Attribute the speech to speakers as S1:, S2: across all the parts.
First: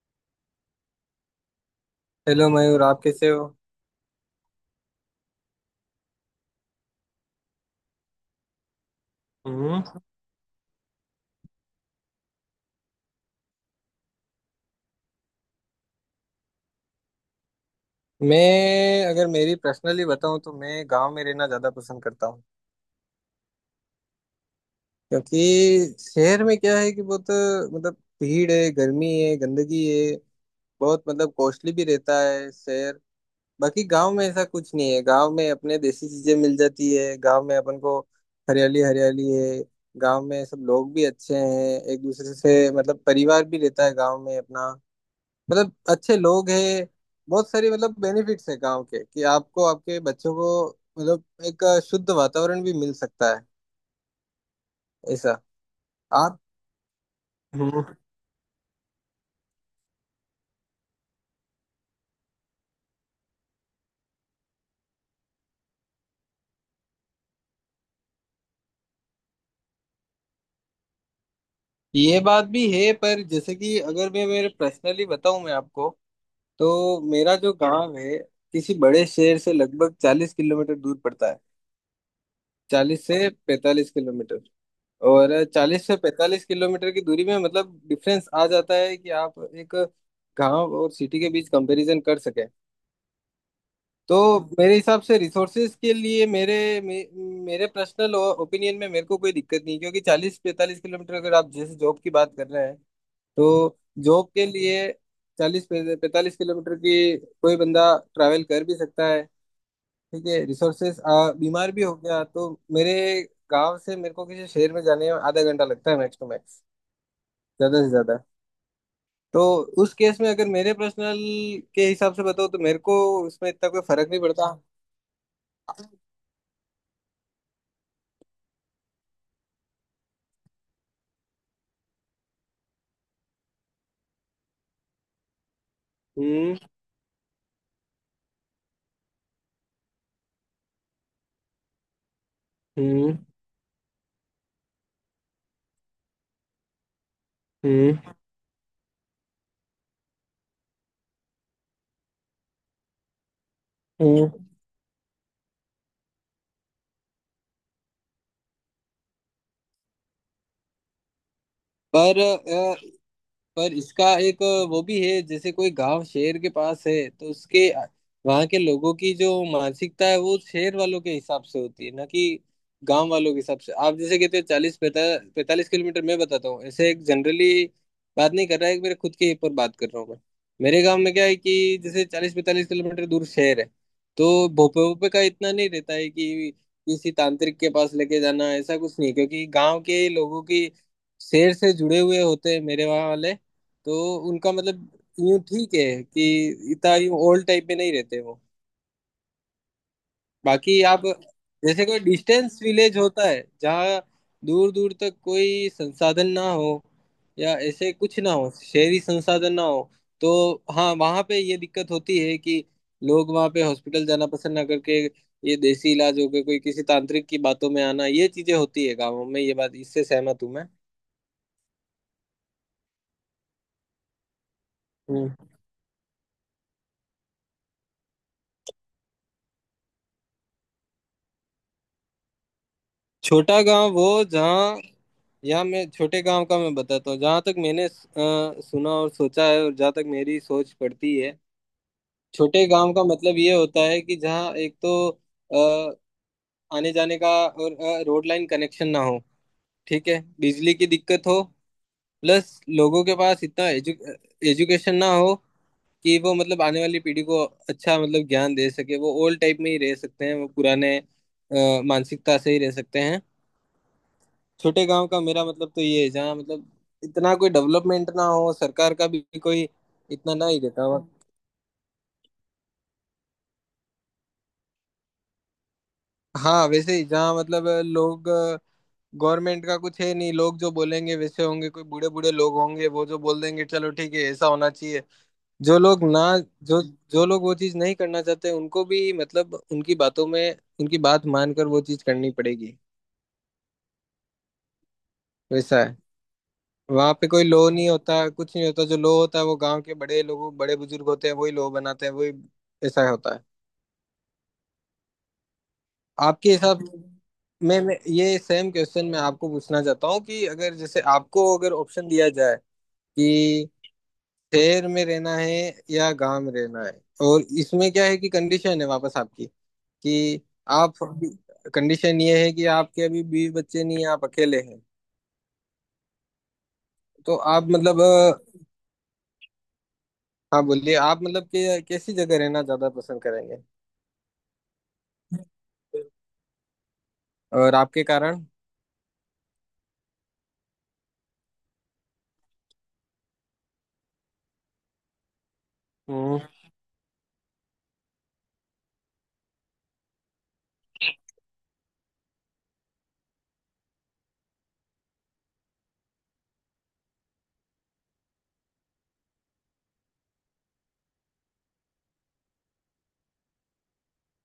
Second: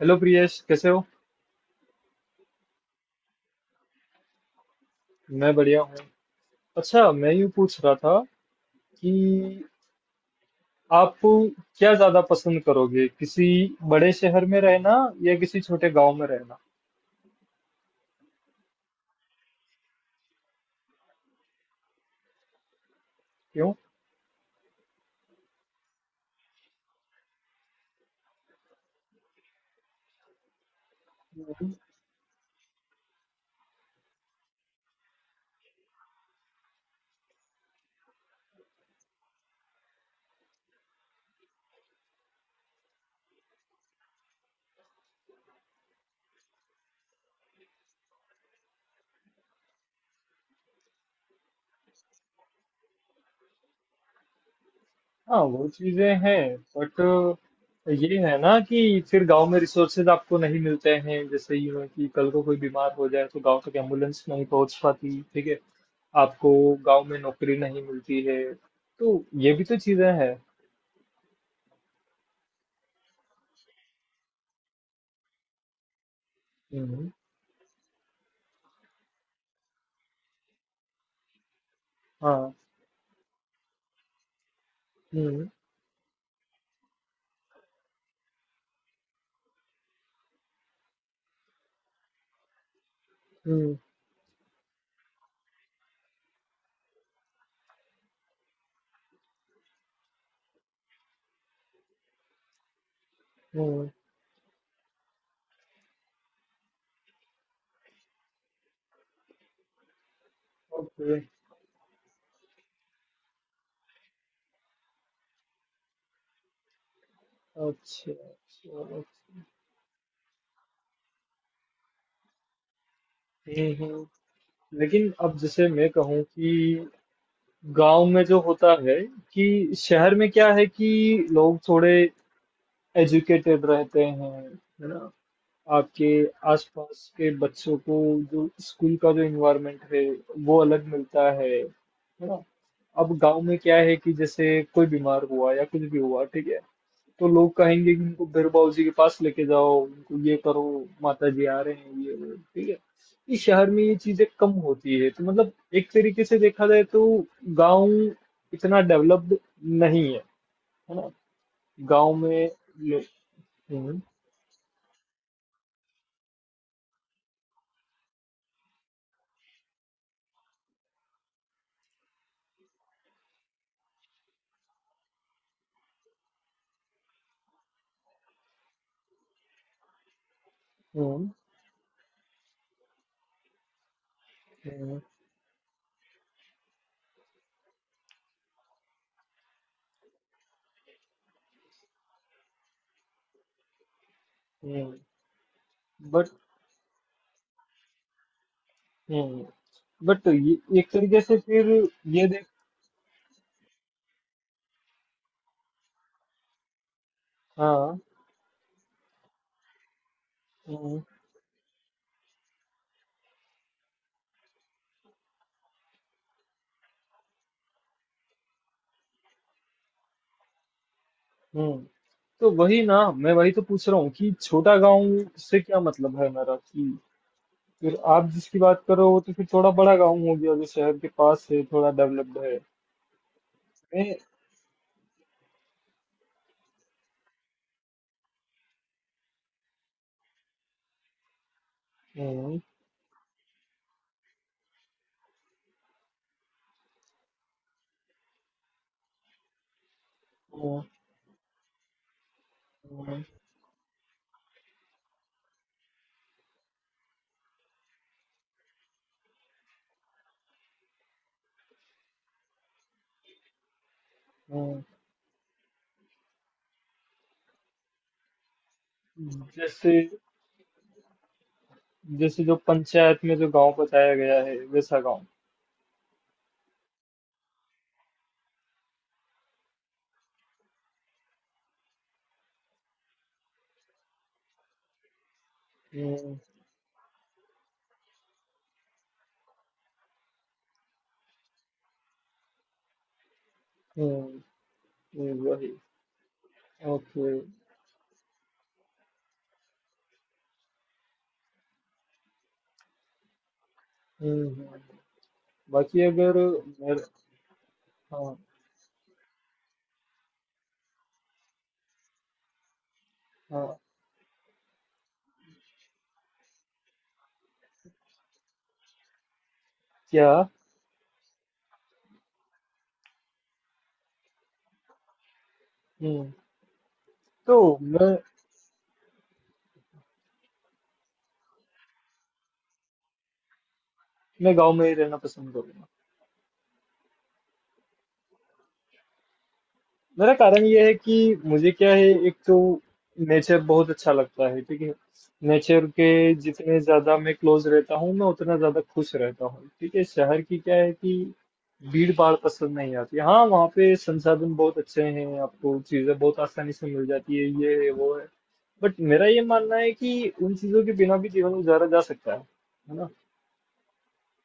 S1: Hello Priyesh, कैसे हो।
S2: Hello Mayur, आप कैसे हो।
S1: मैं बढ़िया हूँ। अच्छा, मैं यूँ पूछ रहा था कि
S2: हम्म।
S1: आप क्या ज्यादा पसंद करोगे, किसी बड़े शहर में रहना या किसी छोटे गांव में रहना?
S2: मैं अगर मेरी पर्सनली बताऊं तो मैं गांव में रहना ज्यादा पसंद करता हूं।
S1: क्यों?
S2: क्योंकि शहर में क्या है कि बहुत मतलब भीड़ है, गर्मी है, गंदगी है। बहुत मतलब कॉस्टली भी रहता है शहर। बाकी गांव में ऐसा कुछ नहीं है। गांव में अपने देसी चीजें मिल जाती है गांव में अपन को। हरियाली हरियाली है। गांव में सब लोग भी अच्छे हैं, एक दूसरे से मतलब परिवार भी रहता है गांव में अपना। मतलब अच्छे लोग हैं। बहुत सारी मतलब बेनिफिट्स है गांव के कि आपको आपके बच्चों को मतलब एक शुद्ध वातावरण भी मिल सकता है ऐसा।
S1: हाँ, वो चीजें
S2: आप।
S1: हैं, बट
S2: हम्म।
S1: ये है ना कि फिर गांव में रिसोर्सेज आपको नहीं मिलते हैं। जैसे यूँ है कि कल को कोई बीमार हो जाए तो गांव तक एम्बुलेंस नहीं पहुंच पाती, ठीक है। आपको गांव में नौकरी नहीं मिलती है, तो ये भी तो चीजें हैं।
S2: ये बात भी है, पर जैसे कि अगर मैं मेरे पर्सनली बताऊं मैं आपको। तो
S1: हम्म।
S2: मेरा जो गांव है किसी बड़े शहर से लगभग 40 किलोमीटर दूर पड़ता है।
S1: हाँ।
S2: 40 से 45 किलोमीटर। और
S1: हम्म।
S2: 40 से 45 किलोमीटर की दूरी में मतलब डिफरेंस आ जाता है कि आप एक गांव और सिटी के बीच कंपैरिजन कर सके।
S1: हम्म।
S2: तो मेरे हिसाब से रिसोर्सेज के लिए मेरे पर्सनल ओपिनियन में मेरे को कोई दिक्कत नहीं, क्योंकि 40-45 किलोमीटर अगर आप जैसे जॉब की बात कर रहे हैं तो
S1: हुँ।
S2: जॉब के लिए 40-45 किलोमीटर की कोई बंदा ट्रैवल कर भी सकता है। ठीक है, रिसोर्सेज।
S1: ओके।
S2: बीमार भी हो गया तो मेरे गांव से मेरे को किसी शहर में जाने में आधा घंटा लगता है, मैक्स टू मैक्स, ज्यादा से
S1: अच्छा,
S2: ज्यादा।
S1: चलो,
S2: तो उस केस में अगर मेरे पर्सनल के हिसाब से बताओ तो मेरे को उसमें इतना
S1: ठीक
S2: कोई
S1: है।
S2: फर्क नहीं पड़ता।
S1: लेकिन अब जैसे मैं कहूँ कि गाँव में जो होता है कि शहर में क्या है कि लोग थोड़े एजुकेटेड रहते हैं, है ना। आपके
S2: हम्म।
S1: आसपास के बच्चों को जो स्कूल का जो इन्वायरमेंट है, वो अलग मिलता है ना।
S2: हम्म।
S1: अब गांव में क्या है कि जैसे कोई बीमार हुआ या कुछ भी हुआ, ठीक है, तो लोग कहेंगे
S2: हम्म।
S1: कि उनको बिरबाऊ जी के पास लेके जाओ, उनको ये करो, माता जी आ रहे हैं, ये वो, ठीक है। इस शहर में ये चीजें
S2: हम्म।
S1: कम होती है, तो मतलब एक तरीके से देखा जाए तो गांव इतना डेवलप्ड नहीं है, है ना। गांव
S2: पर
S1: में
S2: अ,
S1: लो-
S2: पर
S1: हम्म।
S2: इसका एक वो भी है, जैसे कोई गांव शहर के पास है तो उसके वहां के लोगों की जो मानसिकता है वो शहर वालों के हिसाब से होती है, ना कि गांव वालों के हिसाब से। आप जैसे कहते हो चालीस पैता पैंतालीस किलोमीटर। मैं बताता हूँ ऐसे एक जनरली बात नहीं कर रहा है, मेरे खुद के ऊपर बात कर रहा हूँ मैं। मेरे गांव में क्या
S1: हम्म।
S2: है कि जैसे 40-45 किलोमीटर दूर शहर है, तो भोपे
S1: हम्म।
S2: भोपे का इतना नहीं रहता है कि किसी तांत्रिक के पास लेके जाना, ऐसा कुछ नहीं, क्योंकि गांव के लोगों की शहर से जुड़े हुए होते हैं मेरे वहाँ वाले। तो उनका मतलब
S1: हम्म।
S2: यूं ठीक है
S1: बट
S2: कि इतना यूं ओल्ड टाइप में नहीं रहते वो।
S1: हम्म। बट ये
S2: बाकी
S1: एक
S2: आप
S1: तरीके से फिर
S2: जैसे कोई
S1: ये देख।
S2: डिस्टेंस विलेज होता है जहाँ दूर दूर तक कोई संसाधन ना हो या ऐसे
S1: हाँ।
S2: कुछ ना हो, शहरी संसाधन ना हो, तो हाँ
S1: हम्म।
S2: वहाँ पे ये दिक्कत होती है कि लोग वहाँ पे हॉस्पिटल जाना पसंद ना करके ये देसी इलाज हो गए, कोई किसी तांत्रिक की बातों में आना, ये चीजें होती है गाँवों में। ये बात इससे सहमत हूँ
S1: हम्म। तो वही ना, मैं वही तो पूछ रहा हूँ कि छोटा गांव
S2: मैं।
S1: से क्या मतलब है मेरा, कि फिर आप जिसकी बात करो वो तो फिर थोड़ा बड़ा गांव हो गया जो शहर के पास है, थोड़ा डेवलप्ड है।
S2: छोटा गांव
S1: मैं
S2: वो जहाँ, यहाँ मैं छोटे गांव का मैं बताता हूँ जहाँ तक मैंने सुना और सोचा है और जहाँ तक मेरी सोच पड़ती है।
S1: हम्म।
S2: छोटे गांव का मतलब ये होता है कि जहाँ एक तो अ, आने जाने का और रोड लाइन कनेक्शन ना हो, ठीक है, बिजली
S1: हम्म।
S2: की दिक्कत हो, प्लस लोगों के
S1: हम्म।
S2: पास इतना एजुकेशन ना हो कि वो मतलब आने वाली पीढ़ी को अच्छा मतलब ज्ञान दे सके। वो ओल्ड टाइप में ही रह सकते हैं, वो पुराने मानसिकता से ही रह सकते हैं।
S1: हम्म।
S2: छोटे गांव का मेरा मतलब तो ये है जहाँ मतलब इतना कोई डेवलपमेंट ना हो, सरकार का भी कोई
S1: जैसे
S2: इतना ना ही देता हो।
S1: जैसे जो पंचायत में जो गांव बताया गया है, वैसा गांव।
S2: हाँ वैसे ही, जहाँ मतलब लोग, गवर्नमेंट का कुछ है नहीं, लोग जो बोलेंगे वैसे होंगे, कोई बूढ़े बूढ़े लोग होंगे वो जो बोल देंगे चलो ठीक है ऐसा होना चाहिए। जो लोग ना,
S1: हम्म।
S2: जो जो लोग वो चीज नहीं करना चाहते उनको भी मतलब उनकी बातों में उनकी बात मानकर वो चीज करनी पड़ेगी।
S1: हम्म। वही।
S2: वैसा है। वहां पे
S1: ओके।
S2: कोई लो नहीं होता, कुछ नहीं होता, जो लो होता है वो गांव के बड़े लोग बड़े बुजुर्ग होते हैं, वही लो बनाते हैं, वही, ऐसा होता है।
S1: हम्म। हम्म। बाकी अगर
S2: आपके हिसाब,
S1: मेरे
S2: मैं
S1: हाँ
S2: ये सेम क्वेश्चन मैं आपको पूछना चाहता हूँ कि अगर जैसे आपको अगर ऑप्शन दिया जाए कि
S1: हाँ
S2: शहर में रहना है या गांव में रहना है, और इसमें क्या है कि कंडीशन है वापस आपकी
S1: क्या
S2: कि आप, कंडीशन ये है कि आपके अभी बीवी बच्चे नहीं है, आप अकेले हैं।
S1: हम्म
S2: तो
S1: तो
S2: आप मतलब
S1: मैं
S2: हाँ, बोलिए, आप मतलब कि कैसी जगह रहना ज्यादा पसंद
S1: मैं गांव में ही रहना
S2: करेंगे
S1: पसंद करूंगा।
S2: और आपके कारण।
S1: मेरा कारण ये है कि मुझे क्या है, एक तो नेचर बहुत अच्छा लगता है, ठीक है। नेचर के
S2: हम्म।
S1: जितने ज्यादा मैं क्लोज रहता हूँ, मैं उतना ज्यादा खुश रहता हूँ, ठीक है। शहर की क्या है कि भीड़ भाड़ पसंद नहीं आती। हाँ, वहाँ पे संसाधन बहुत अच्छे हैं, आपको चीजें बहुत आसानी से मिल जाती है, ये है वो है, बट मेरा ये मानना है कि उन चीजों के बिना भी जीवन गुजारा जा सकता है ना।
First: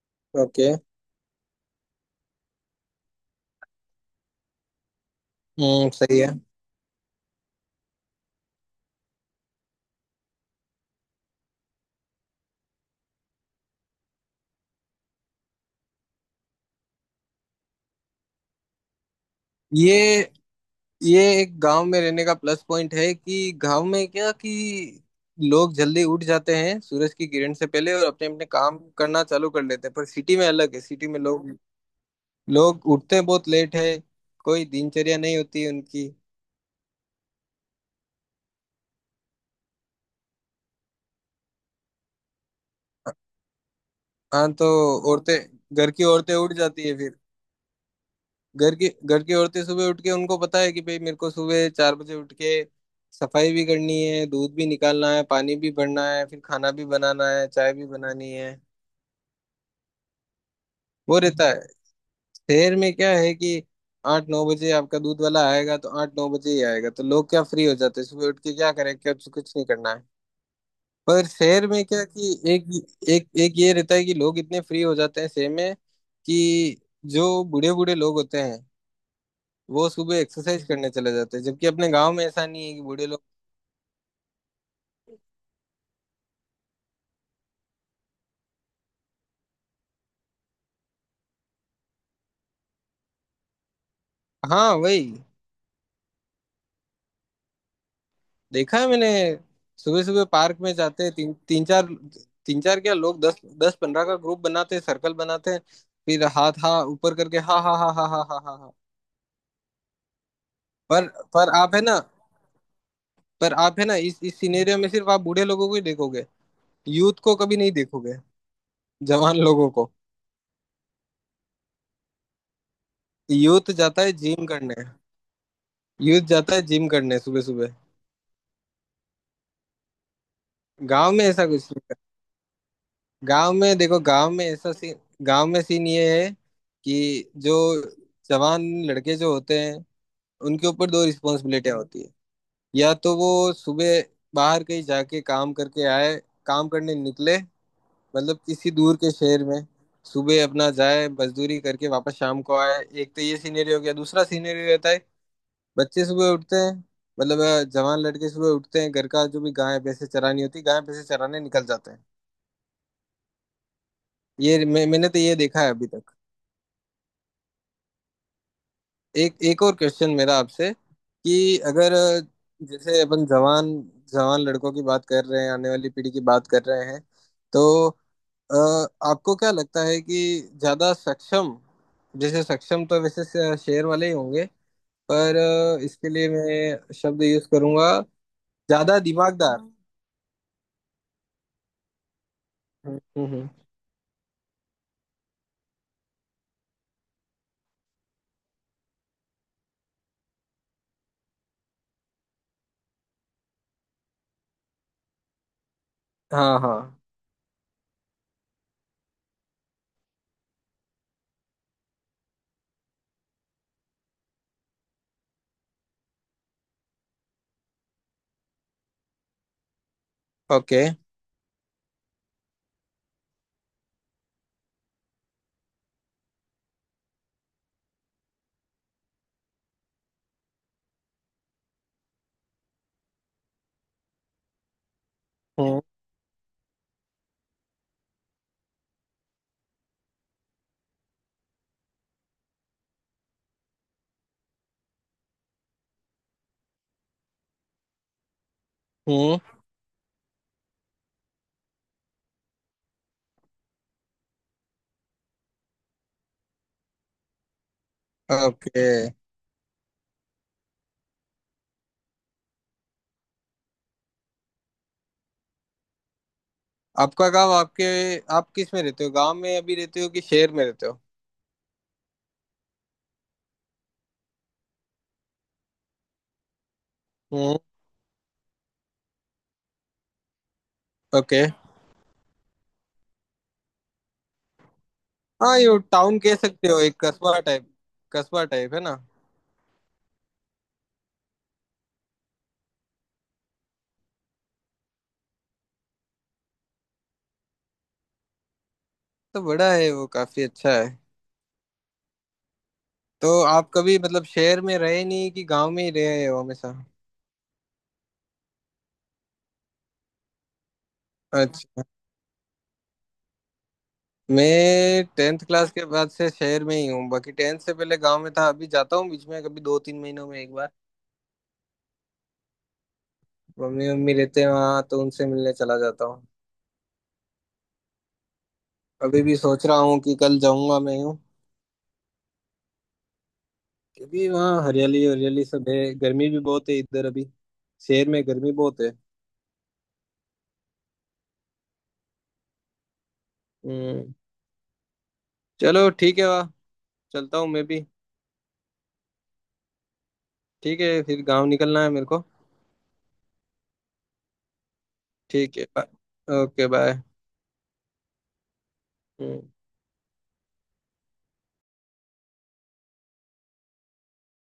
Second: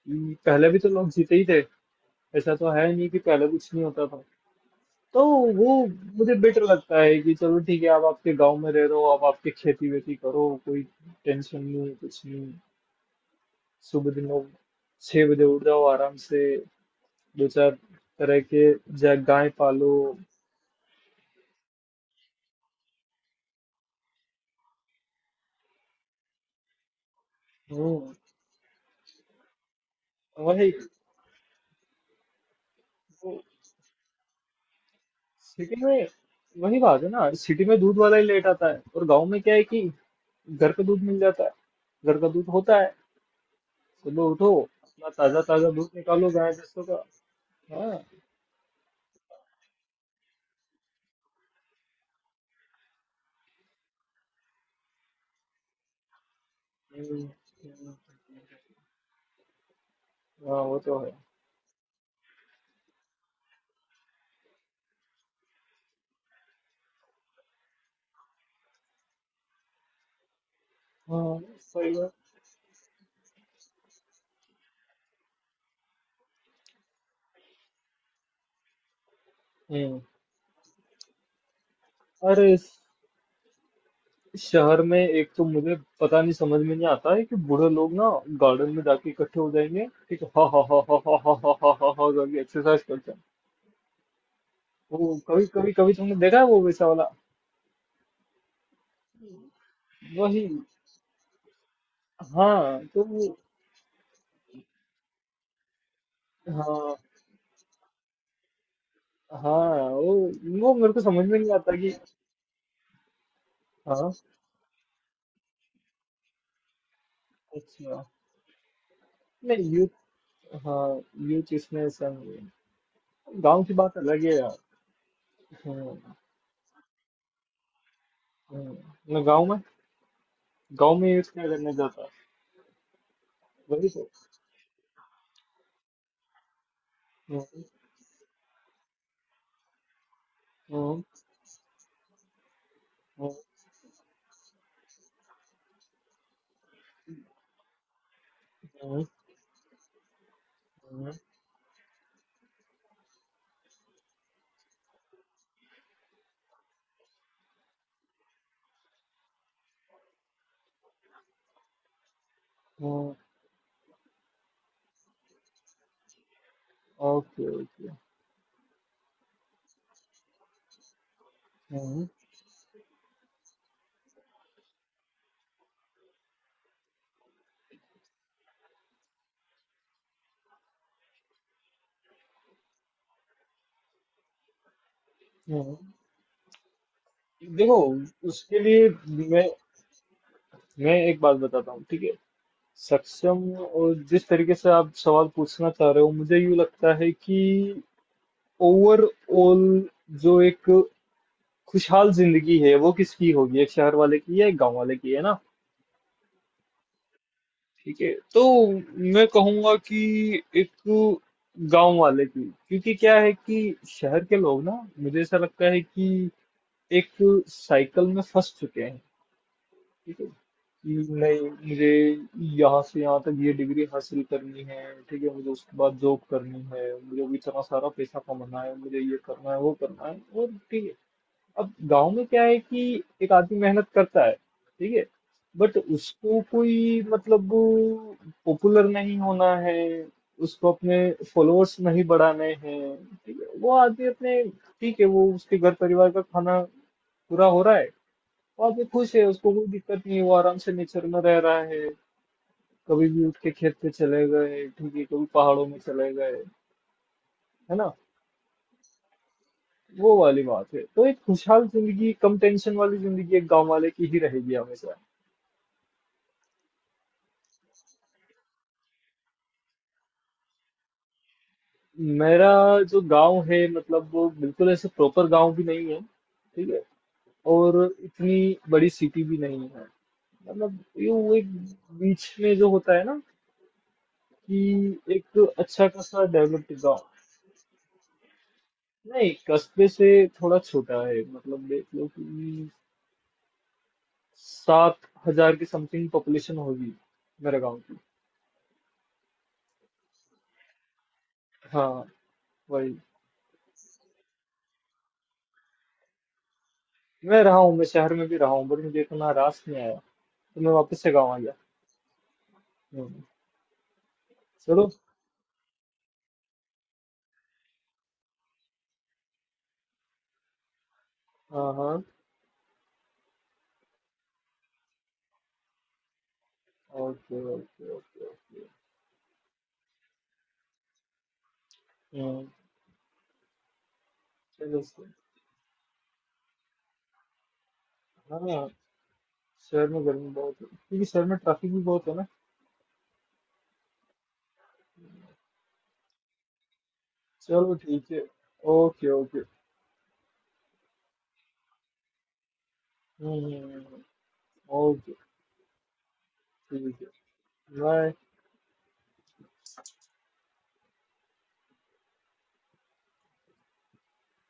S1: पहले
S2: ओके।
S1: भी तो लोग जीते ही थे। ऐसा तो है नहीं कि पहले कुछ नहीं होता था। तो वो
S2: हम्म, सही है।
S1: मुझे बेटर लगता है कि चलो ठीक है, आप आपके गांव में रह रहे हो, आप आपकी खेती वेती करो, कोई टेंशन नहीं, कुछ नहीं। सुबह दिनों 6 बजे उठ जाओ आराम से, दो चार तरह के जा गाय पालो।
S2: ये ये एक गांव में रहने का प्लस पॉइंट है कि गांव में क्या कि लोग जल्दी उठ जाते हैं सूरज की किरण से पहले और
S1: हम्म।
S2: अपने अपने काम करना चालू कर लेते हैं, पर सिटी में
S1: वही।
S2: अलग है, सिटी में लोग लोग उठते
S1: वो
S2: बहुत लेट है, कोई दिनचर्या नहीं होती
S1: सिटी में,
S2: उनकी।
S1: वही बात है ना, सिटी में दूध वाला ही लेट आता है, और गांव में क्या है कि घर का दूध मिल जाता है। घर का दूध होता है। सुबह उठो,
S2: हाँ तो
S1: अपना
S2: औरतें
S1: ताजा ताजा
S2: घर
S1: दूध
S2: की
S1: निकालो
S2: औरतें
S1: गाय
S2: उठ
S1: भैंसों
S2: जाती है।
S1: का। हाँ।
S2: घर की औरतें सुबह उठ के उनको पता है कि भाई मेरे को सुबह 4 बजे उठ के सफाई भी करनी है, दूध भी निकालना है, पानी भी भरना है, फिर खाना भी
S1: हम्म।
S2: बनाना है, चाय भी बनानी है।
S1: हाँ, वो तो है।
S2: वो रहता है। शहर में क्या है कि 8-9 बजे आपका दूध वाला आएगा तो 8-9 बजे ही आएगा, तो लोग क्या फ्री हो जाते हैं, सुबह उठ के क्या करें, क्या, कुछ नहीं करना है। पर
S1: हाँ,
S2: शहर में
S1: सही
S2: क्या
S1: है।
S2: कि एक एक एक ये रहता है कि लोग इतने फ्री हो जाते हैं शहर में कि जो बूढ़े बूढ़े लोग होते हैं वो
S1: हम्म।
S2: सुबह एक्सरसाइज करने चले जाते हैं, जबकि अपने गांव में ऐसा
S1: अरे
S2: नहीं है कि बूढ़े लोग।
S1: इस शहर में एक तो मुझे पता नहीं, समझ में नहीं आता है कि बूढ़े लोग ना गार्डन में जाके इकट्ठे हो जाएंगे, ठीक है, हा हा हा हा हा हा हा हा हा हा करके एक्सरसाइज करते हैं।
S2: हाँ, वही।
S1: वो कभी कभी कभी तुमने देखा है, वो वैसा वाला?
S2: देखा है मैंने, सुबह सुबह
S1: वही।
S2: पार्क में जाते हैं तीन तीन चार, तीन
S1: हाँ,
S2: चार क्या,
S1: तो
S2: लोग
S1: वो
S2: दस दस पंद्रह का ग्रुप बनाते हैं, सर्कल बनाते हैं, फिर हाथ हाँ
S1: हाँ
S2: ऊपर करके हा हा हा हा हा हा हा हा।
S1: हाँ वो मेरे को
S2: पर
S1: समझ में
S2: पर
S1: नहीं आता
S2: आप है
S1: कि।
S2: ना,
S1: हाँ।
S2: इस सिनेरियो में सिर्फ आप बूढ़े लोगों को ही देखोगे, यूथ को कभी नहीं
S1: अच्छा,
S2: देखोगे, जवान लोगों
S1: नहीं
S2: को।
S1: यूथ। हाँ, यूथ इसमें ऐसा नहीं है। गाँव
S2: यूथ
S1: की बात
S2: जाता है
S1: अलग है,
S2: जिम
S1: यार।
S2: करने
S1: हम्म।
S2: यूथ जाता है जिम करने सुबह सुबह।
S1: हम्म। ना गाँव में गांव में
S2: गांव में
S1: यूज
S2: ऐसा
S1: क्या
S2: कुछ,
S1: करने जाता है?
S2: गांव में
S1: वही
S2: देखो,
S1: तो।
S2: गांव में ऐसा सीन, गांव में सीन ये है कि जो
S1: हम्म।
S2: जवान लड़के जो होते हैं उनके ऊपर
S1: हम्म।
S2: दो रिस्पॉन्सिबिलिटियां होती है। या तो
S1: हम्म।
S2: वो सुबह बाहर कहीं जाके काम करके आए, काम करने निकले, मतलब किसी दूर
S1: हम्म।
S2: के शहर में सुबह अपना जाए,
S1: हम्म।
S2: मजदूरी करके वापस शाम को आए। एक तो ये सीनरी हो गया, दूसरा सीनरी रहता है बच्चे सुबह उठते हैं, मतलब जवान लड़के सुबह उठते हैं, घर का जो भी गाय भैंसे चरानी होती है गाय भैंसे चराने निकल जाते हैं।
S1: हम्म।
S2: ये मैंने तो ये देखा है अभी तक।
S1: Okay, okay.
S2: एक एक और क्वेश्चन मेरा आपसे कि अगर
S1: हम्म।
S2: जैसे अपन जवान जवान लड़कों की बात कर रहे हैं, आने वाली पीढ़ी की बात कर रहे हैं, तो आपको क्या लगता है कि ज्यादा सक्षम, जैसे सक्षम तो वैसे शेर वाले ही होंगे, पर
S1: हम्म।
S2: इसके लिए मैं शब्द यूज
S1: देखो,
S2: करूंगा,
S1: उसके लिए
S2: ज्यादा
S1: मैं
S2: दिमागदार।
S1: एक बात बताता हूँ, ठीक है।
S2: हम्म। हम्म।
S1: सक्षम
S2: हम्म।
S1: और जिस तरीके से आप सवाल पूछना चाह रहे हो, मुझे यूँ लगता है कि ओवरऑल जो एक खुशहाल जिंदगी है, वो किसकी होगी, एक शहर वाले की या एक गांव वाले की, है ना।
S2: हाँ हाँ।
S1: ठीक है, तो मैं कहूंगा कि एक गांव वाले की। क्योंकि क्या है कि शहर के लोग ना, मुझे ऐसा लगता है कि एक साइकिल में फंस चुके हैं, ठीक है
S2: ओके।
S1: कि नहीं। मुझे यहाँ से यहाँ तक ये डिग्री हासिल करनी है, ठीक है, मुझे उसके बाद जॉब करनी है, मुझे भी इतना सारा पैसा कमाना है, मुझे ये करना है वो करना है और ठीक है। अब गांव में क्या है कि एक आदमी मेहनत करता है, ठीक है, बट
S2: हम्म।
S1: उसको कोई मतलब पॉपुलर नहीं होना है, उसको अपने फॉलोअर्स नहीं बढ़ाने हैं, ठीक है। वो आदमी अपने ठीक है, वो उसके घर परिवार का खाना पूरा हो रहा है, वो आदमी खुश है,
S2: हम्म।
S1: उसको कोई दिक्कत नहीं है, वो आराम से नेचर में रह रहा है। कभी भी उठ के खेत पे चले गए, ठीक है, कभी पहाड़ों में चले गए, है ना।
S2: ओके।
S1: वो वाली बात है। तो एक खुशहाल जिंदगी, कम टेंशन वाली जिंदगी, एक गांव वाले की ही रहेगी हमेशा।
S2: आपका गांव आपके, आप किस में रहते हो, गांव में अभी रहते हो कि शहर में रहते हो।
S1: मेरा जो गांव है, मतलब वो बिल्कुल ऐसे प्रॉपर गांव भी नहीं है, ठीक है,
S2: हम्म।
S1: और इतनी बड़ी सिटी भी नहीं है। मतलब ये वो
S2: ओके।
S1: एक बीच में जो होता है ना, कि एक
S2: हाँ ये
S1: अच्छा
S2: टाउन
S1: खासा
S2: कह सकते
S1: डेवलप्ड
S2: हो, एक
S1: गांव।
S2: कस्बा टाइप है ना।
S1: नहीं, कस्बे से थोड़ा छोटा है, मतलब देख लो कि 7 हजार की समथिंग पॉपुलेशन होगी मेरे गांव की।
S2: तो बड़ा है वो, काफी अच्छा है।
S1: हाँ। वही।
S2: तो आप कभी मतलब शहर में रहे नहीं कि गांव में ही रहे हो हमेशा।
S1: मैं रहा हूँ, मैं शहर में भी रहा हूँ, बट मुझे इतना रास नहीं आया, तो मैं वापस से गाँव आ गया।
S2: अच्छा।
S1: हम्म। चलो।
S2: मैं टेंथ क्लास के बाद से शहर में ही हूँ, बाकी टेंथ से पहले गांव में था, अभी जाता हूँ बीच में कभी, 2-3 महीनों में एक बार।
S1: हाँ हाँ।
S2: मम्मी मम्मी रहते हैं वहाँ तो उनसे मिलने चला जाता हूँ।
S1: Okay okay okay okay.
S2: अभी भी सोच रहा हूँ कि कल जाऊंगा मैं हूँ।
S1: हम्म।
S2: क्योंकि वहाँ
S1: चलो
S2: हरियाली
S1: सर।
S2: हरियाली सब है, गर्मी भी बहुत है इधर अभी, शहर में
S1: हाँ,
S2: गर्मी बहुत है।
S1: शहर में गर्मी बहुत है क्योंकि शहर में ट्रैफिक भी बहुत है ना।
S2: हम्म। चलो, ठीक है, वाह, चलता हूँ मैं
S1: चलो
S2: भी।
S1: ठीक है। Okay okay.
S2: ठीक है, फिर गाँव निकलना है मेरे को।
S1: हम्म। ओके।
S2: ठीक है, बाय। ओके,
S1: ठीक
S2: बाय।
S1: है, बाय।
S2: हम्म।